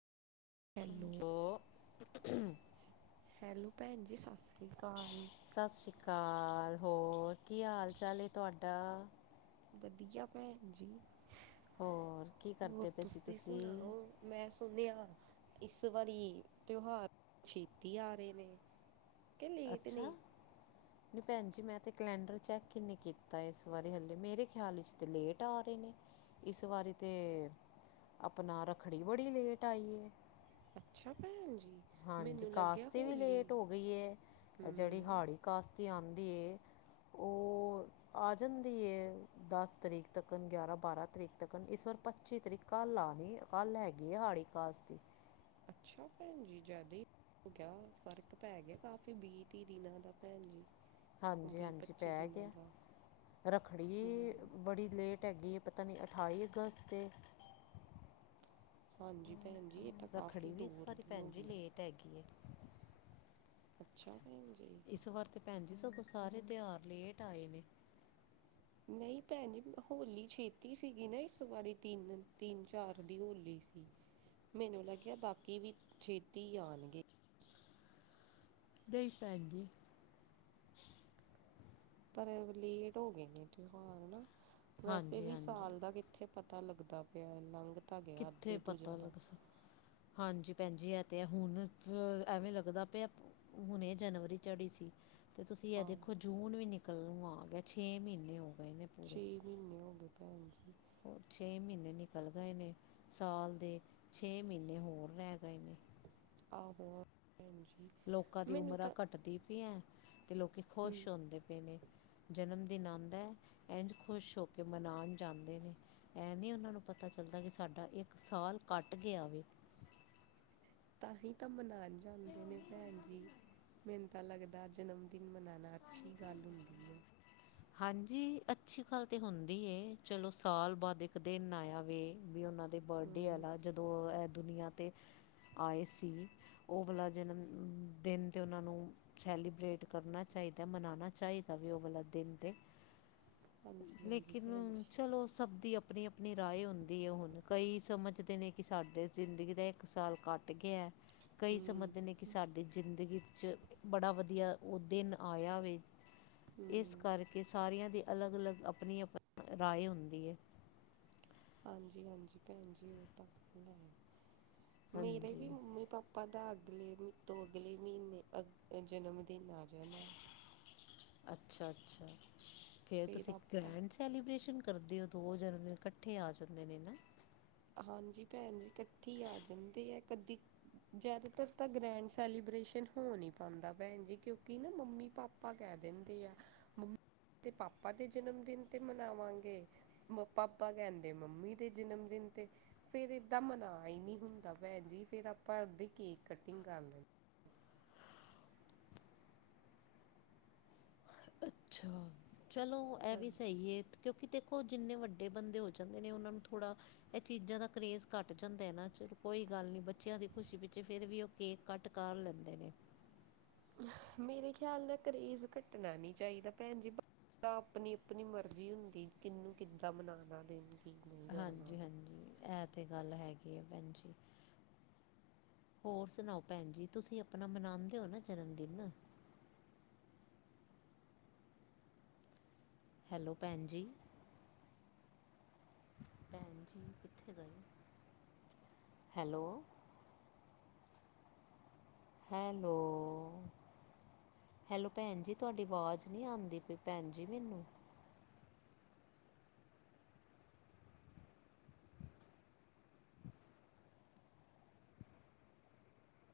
Hello. ਉਹ [inaudible] hello ਭੈਣਜੀ ਸਾਸਰੀਕਾਲ। ਸਾਸਰੀਕਾਲ, ਹੋਰ ਕੀ ਹਾਲ ਚੱਲ ਏ ਤੁਹਾਡਾ? ਵਧੀਆ ਭੈਣਜੀ, ਹੋਰ ਕੀ ਹੋਰ ਕਰਦੇ ਪਏ ਸੀ ਤੁਸੀ ਤੁਸੀਂ ਸੁਣਾਓ? ਮੈਂ ਸੁਣਿਆ ਇਸ ਵਾਰੀ ਤਿਉਹਾਰ ਛੇਤੀ ਆ ਰਹੇ ਨੇ। ਕਿ ਲੇਟ ਨੇ ਅੱਛਾ? ਨਹੀਂ ਭੈਣਜੀ ਮੈਂ ਤੇ ਕਲੈਂਡਰ ਚੈੱਕ ਈ ਨਹੀਂ ਕੀਤਾ ਇਸ ਵਾਰੀ ਹਲੇ ਮੇਰੇ ਖ਼ਿਆਲ ਚ ਤੇ ਲੇਟ ਆ ਰੇ ਨੇ। ਇਸ ਵਾਰੀ ਤੇ ਆਪਣਾ ਰੱਖੜੀ ਬੜੀ ਲੇਟ ਆਈ ਏ। ਅੱਛਾ ਭੈਣਜੀ? ਹਾਂਜੀ, ਕਾਸ਼ਤੀ ਵੀ ਲੇਟ ਹੋ ਗਈ ਏ ਐ ਜੇੜੀ ਹਮ ਹਾੜੀ ਕਾਸ਼ਤੀ ਆਂਦੀ ਏ ਉਹ ਆ ਜਾਂਦੀ ਏ। ਦਸ ਤਰੀਕ ਤਕੱਣ, ਗਿਆਰਾਂ ਬਾਰਾਂ ਤਰੀਕ ਤਕੱਣ, ਇਸ ਵਾਰ ਪੱਚੀ ਤਰੀਕ ਕਲ ਆਨੀ ਆ। ਕਲ ਹੈਗੀ ਏ ਹਾੜੀ ਕਾਸ਼ਤੀ। ਅੱਛਾ ਭੈਣਜੀ? ਜਾਦਾ ਈ- ਹੋ ਗਿਆ ਫ਼ਰਕ ਪੈ ਗਿਆ ਕਾਫ਼ੀ ਬੀ-ਤੀ ਦਿਨਾਂ ਦਾ ਭੈਣਜੀ। ਹਾਂਜੀ-ਹਾਂਜੀ ਪੈ ਗਿਆ, ਰੱਖੜੀ ਹਮ ਬੜੀ ਲੇਟ ਹੈਗੀ ਪਤਾ ਨੀ ਅਠਾਈ ਅਗਸਤ ਏ- ਹਾਂਜੀ ਭੈਣਜੀ, ਐ ਤਾਂ ਕਾਫੀ ਦੂਰ ਦੀ ਹੋ ਗਈ ਏ। ਟੈਗੀ ਏ। ਅੱਛਾ ਭੈਣਜੀ? ਇਸ ਵਾਰ ਤੇ ਭੈਣਜੀ ਸਗੋਂ ਸਾਰੇ ਤਿਓਹਾਰ ਲੇਟ ਆਏ ਨੇ। ਨਹੀਂ ਭੈਣਜੀ ਹੋਲੀ ਛੇਤੀ ਸੀਗੀ ਨਾ ਇਸ ਵਾਰੀ ਤਿੰਨ ਤਿੰਨ ਚਾਰ ਦੀ ਹੋਲੀ ਸੀ। ਮੈਨੂੰ ਲੱਗਿਆ ਬਾਕੀ ਵੀ ਛੇਤੀ ਆਣਗੇ। ਨਹੀਂ ਭੈਣ ਜੀ। ਪਰ ਲੇਟ ਹੋਗੇ ਨੇ ਤੇਉਹਾਰ ਹਨਾ, ਵੈਸੇ ਹਾਂਜੀ ਵੀ ਹਾਂਜੀ ਸਾਲ ਦਾ ਕਿਥੇ। ਪਤਾ ਲਗਦਾ ਪਿਆ ਲਂਘ ਤਾ ਗਿਆ ਕਿੱਥੇ ਅੱਧੇ ਤੋ ਪਤਾ ਜਿਆਦਾ, ਲੱਗ ਸ ਹਾਂਜੀ ਭੈਣਜੀ ਏ ਤੇ ਹੈ ਹੁਣ ਅ ਐਵੇ ਲਗਦਾ ਪਿਆ ਪ। ਹੁਨੇ ਜਨਵਰੀ ਚੜੀ ਸੀ। ਤੇ ਤੁਸੀ ਏ ਹਾਂ ਦੇਖੋ ਜੂਨ ਵੀ ਨਿਕਲਣ ਨੁੰ ਆ ਗਿਆ ਛੇ ਮਹੀਨੇ ਹੋ ਗਏ ਨ। ਛੇ ਮਹੀਨੇ ਹੋ ਗੇ ਭੈਣਜੀ। ਹੋਰ ਛੇ ਮਹੀਨੇ ਨਿਕਲ ਗਏ ਨੇ ਸਾਲ ਦੇ ਛੇ ਮਹੀਨੇ ਹੋਰ ਰਹਿ ਗਏ ਨੇ। ਆਹੋ ਭੈਣਜੀ। ਲੋਕਾ ਦੀ ਉਮਰਾਂ ਘਟਧੀ ਪਿਆ, ਤੇ ਲੋਕੀ ਹਮ, ਖੋਸ਼ ਹੁੰਦੇ ਪਏ ਨੇ। ਜਨਮ ਦਿਨ ਆਂਦਾ ਏ, ਏਂਝ ਖੂਸ਼ ਹੋਕੇ ਮਨਾਨ ਜਾਂਦੇ ਨੇ। ਏ ਨਹੀਂ ਓਹਨਾ ਨੂੰ ਪਤਾ ਚਲਦਾ ਕੀ ਸਾਡਾ ਇਕ ਸਾਲ ਕਟ ਗਿਆ ਵੇ। ਤਾਂਹੀ ਤਾ ਮਨਾਨ ਜਾਂਦੇ ਨੇ ਭੈਣਜੀ। ਮੈਨੂੰ ਤੇ ਲਗਦਾ ਜਨਮਦਿਨ ਮਨਾਣਾ ਅੱਛੀ ਗੱਲ ਹੁੰਦੀ ਏ। ਹਾਂਜੀ ਅੱਛੀ ਗੱਲ ਤੇ ਹੁੰਦੀ ਏ ਚਲੋ ਸਾਲ ਬਾਦ ਇਕ ਦਿਨ ਆਇਆ ਵੇ, ਵੀ ਓਹਨਾ। ਤੇ ਬਰਡੇ ਹਮ, ਆਲਾ ਜਦੋਂ ਏਹ ਦੁਨੀਆਂ ਤੇ ਆਏ ਸੀ। ਉਹ ਵਾਲਾ ਜਨਮਦਿਨ ਤੇ ਓਹਨਾ ਨੂੰ। ਸੈਲੀਬਿਰੇਟ ਕਰਨਾ ਚਾਹੀਦਾ ਮਨਾਣਾ ਚਾਹੀਦਾ ਵੇ ਉਹ ਵਾਲਾ ਦਿਨ। ਤੇ ਹਾਂਜੀ ਹਾਂਜੀ ਭੈਣ ਲੇਕਿਨ ਜੀ ਚਲੋ ਸਬਦੀ ਅਪਣੀ- ਅਪਣੀ। ਆਪਣੀ ਰਾਇ ਹੁੰਦੀ ਏ ਹੁਣ ਕਈ ਸਮਝਦੇ ਨੇ ਕੀ ਸਾਡੇ ਜਿੰਦਗੀ ਦਾ ਇਕ ਸਾਲ ਘਟ ਗਿਆ। ਕਈ ਹਮ ਸਮਜਦੇ ਨੇ ਕੀ ਸਾਡੀ ਜਿੰਦਗੀ ਚ ਬੜਾ ਵਧਿਆ ਉਹ ਦਿਨ ਆਇਆ ਵੇ। ਇਸ ਹੂੰ ਕਰਕੇ ਸਾਰਿਆਂ ਦੀ ਅਲੱਗ- ਅਲੱਗ ਆਪਣੀ- ਆਪਣੀ ਰਾਏ ਹੁੰਦੀ ਏ। ਹਾਂਜੀ- ਹਾਂਜੀ ਭੈਣਜੀ ਓਹਤਾ ਹੈ, ਮੇਰੇ ਹਾਂਜੀ ਵੀ ਮੁਮੀ ਪਾ- ਪਾ ਦਾ ਅਗਲੇ ਤੋ ਅਗਲੇ ਮੀਹਨੇ ਜਨਮਦਿਨ ਆ ਜਾਣਾ ਏ। ਅੱਛਾ- ਅੱਛਾ ਫੇਰ ਫਿਰ ਤੁਸੀ ਆਪਾਂ ਗ੍ਰੈਂਡਸ। ਸੈਲੀਬ੍ਰੇਸ਼ਨ ਕਰਦੇ ਓ ਦੋ ਜਨਮ ਦਿਨ ਕੱਠੇ ਆ ਜਾਂਦੇ ਨੇ ਨਾ। ਹਾਂਜੀ ਭੈਣ ਜੀ ਕੱਠੇ ਈ ਆ ਜਾਂਦੇ ਏ ਕਦੀ। ਜਾਦਾਤਰ ਤਾਂ ਗ੍ਰੈਂਡ ਸੈਲੀਬ੍ਰੇਸ਼ਨ ਹੋ ਨੀ ਪਾਂਦਾ ਭੈਣ ਜੀ, ਕਿਉਂਕਿ ਨਾ ਮੰਮੀ ਪਾਪਾ। ਪਾਪਾ ਕੈ ਦਿੰਦੇ ਏ ਮੰਮ ਤੇ ਪਾਪਾ ਦੇ ਜਨਮ ਦਿਨ ਤੇ ਮਨਾਵਾਂਗੇ। ਮੋ ਪਾਪਾ ਕੈਂਦੇ ਮੰਮੀ ਦੇ ਜਨਮ ਦਿਨ- ਤੇ ਫੇਰ ਏਦਾਂ ਮਨਾ ਈ ਨੀ ਹੁੰਦਾ ਭੈਣ ਜੀ। ਫੇਰ ਆਪਾਂ ਏਦਾਂ ਕੇਕ ਕਟਿੰਗ ਕਰ ਲੈਂ। ਅੱਛਾ ਚਲੋ ਐ ਵੀ ਹਾਂਜੀ ਸਹੀ ਏ। ਕਿਉਂਕਿ ਦੇਖੋ ਜਿੰਨੇ ਵੱਡੇ ਬੰਦੇ ਹੋ ਜਾਂਦੇ ਨੇ ਉਨਾਂ ਨੂੰ ਥੋੜਾ- ਐ ਚੀਜ਼ਾਂ ਦਾ ਕਰੇਜ਼ ਘੱਟ ਜਾਂਦਾ ਹੈ ਨਾ 'ਚਲ ਕੋਈ ਗੱਲ ਨੀ ਬੱਚਿਆਂ ਦੀ ਖੁਸ਼ੀ ਵਿੱਚ ਫੇਰ ਵੀ ਓ। ਕੇਕ ਕਟ ਕਰ ਲੈਂਦੇ ਨੇ। ਮੇਰੇ ਖਿਆਲ ਨਾਲ ਕਰੇਜ਼ ਘੱਟਣਾ ਨੀ ਚਾਈਦਾ ਭੈਣ ਜੀ, ਬਾ- ਤਾਂ ਆਪਣੀ- ਆਪਣੀ ਮਰਜ਼ੀ ਹੁੰਦੀ ਕਿਨੂੰ ਕਿੱਦਾਂ ਮਨਾਨਾ ਦਿਨ। ਹਾਂਜੀ- ਹਾਂਜੀ ਐ ਤਾਂ ਗੱਲ ਹੈਗੀ ਏ ਭੈਣ ਜੀ। ਹੋਰ ਸੁਣਾਓ ਭੈਣ ਜੀ, ਤੁਸੀਂ ਆਪਨਾ ਮਨਾਂਦੇ ਓ ਨਾ ਜਨਮਦਿਨ? ਹੈਲੋ ਭੈਣ ਜੀ। ਭੈਣ ਜੀ ਕਿੱਥੇ ਗਏ? ਹੈਲੋ, ਹੈਲੋ, ਹੈਲੋ ਭੈਣ ਜੀ ਤੁਆਡੀ ਵਾਜ਼ ਨੀ ਆਂਦੀ ਪਈ ਭੈਣ ਜੀ ਮਿਨੂੰ।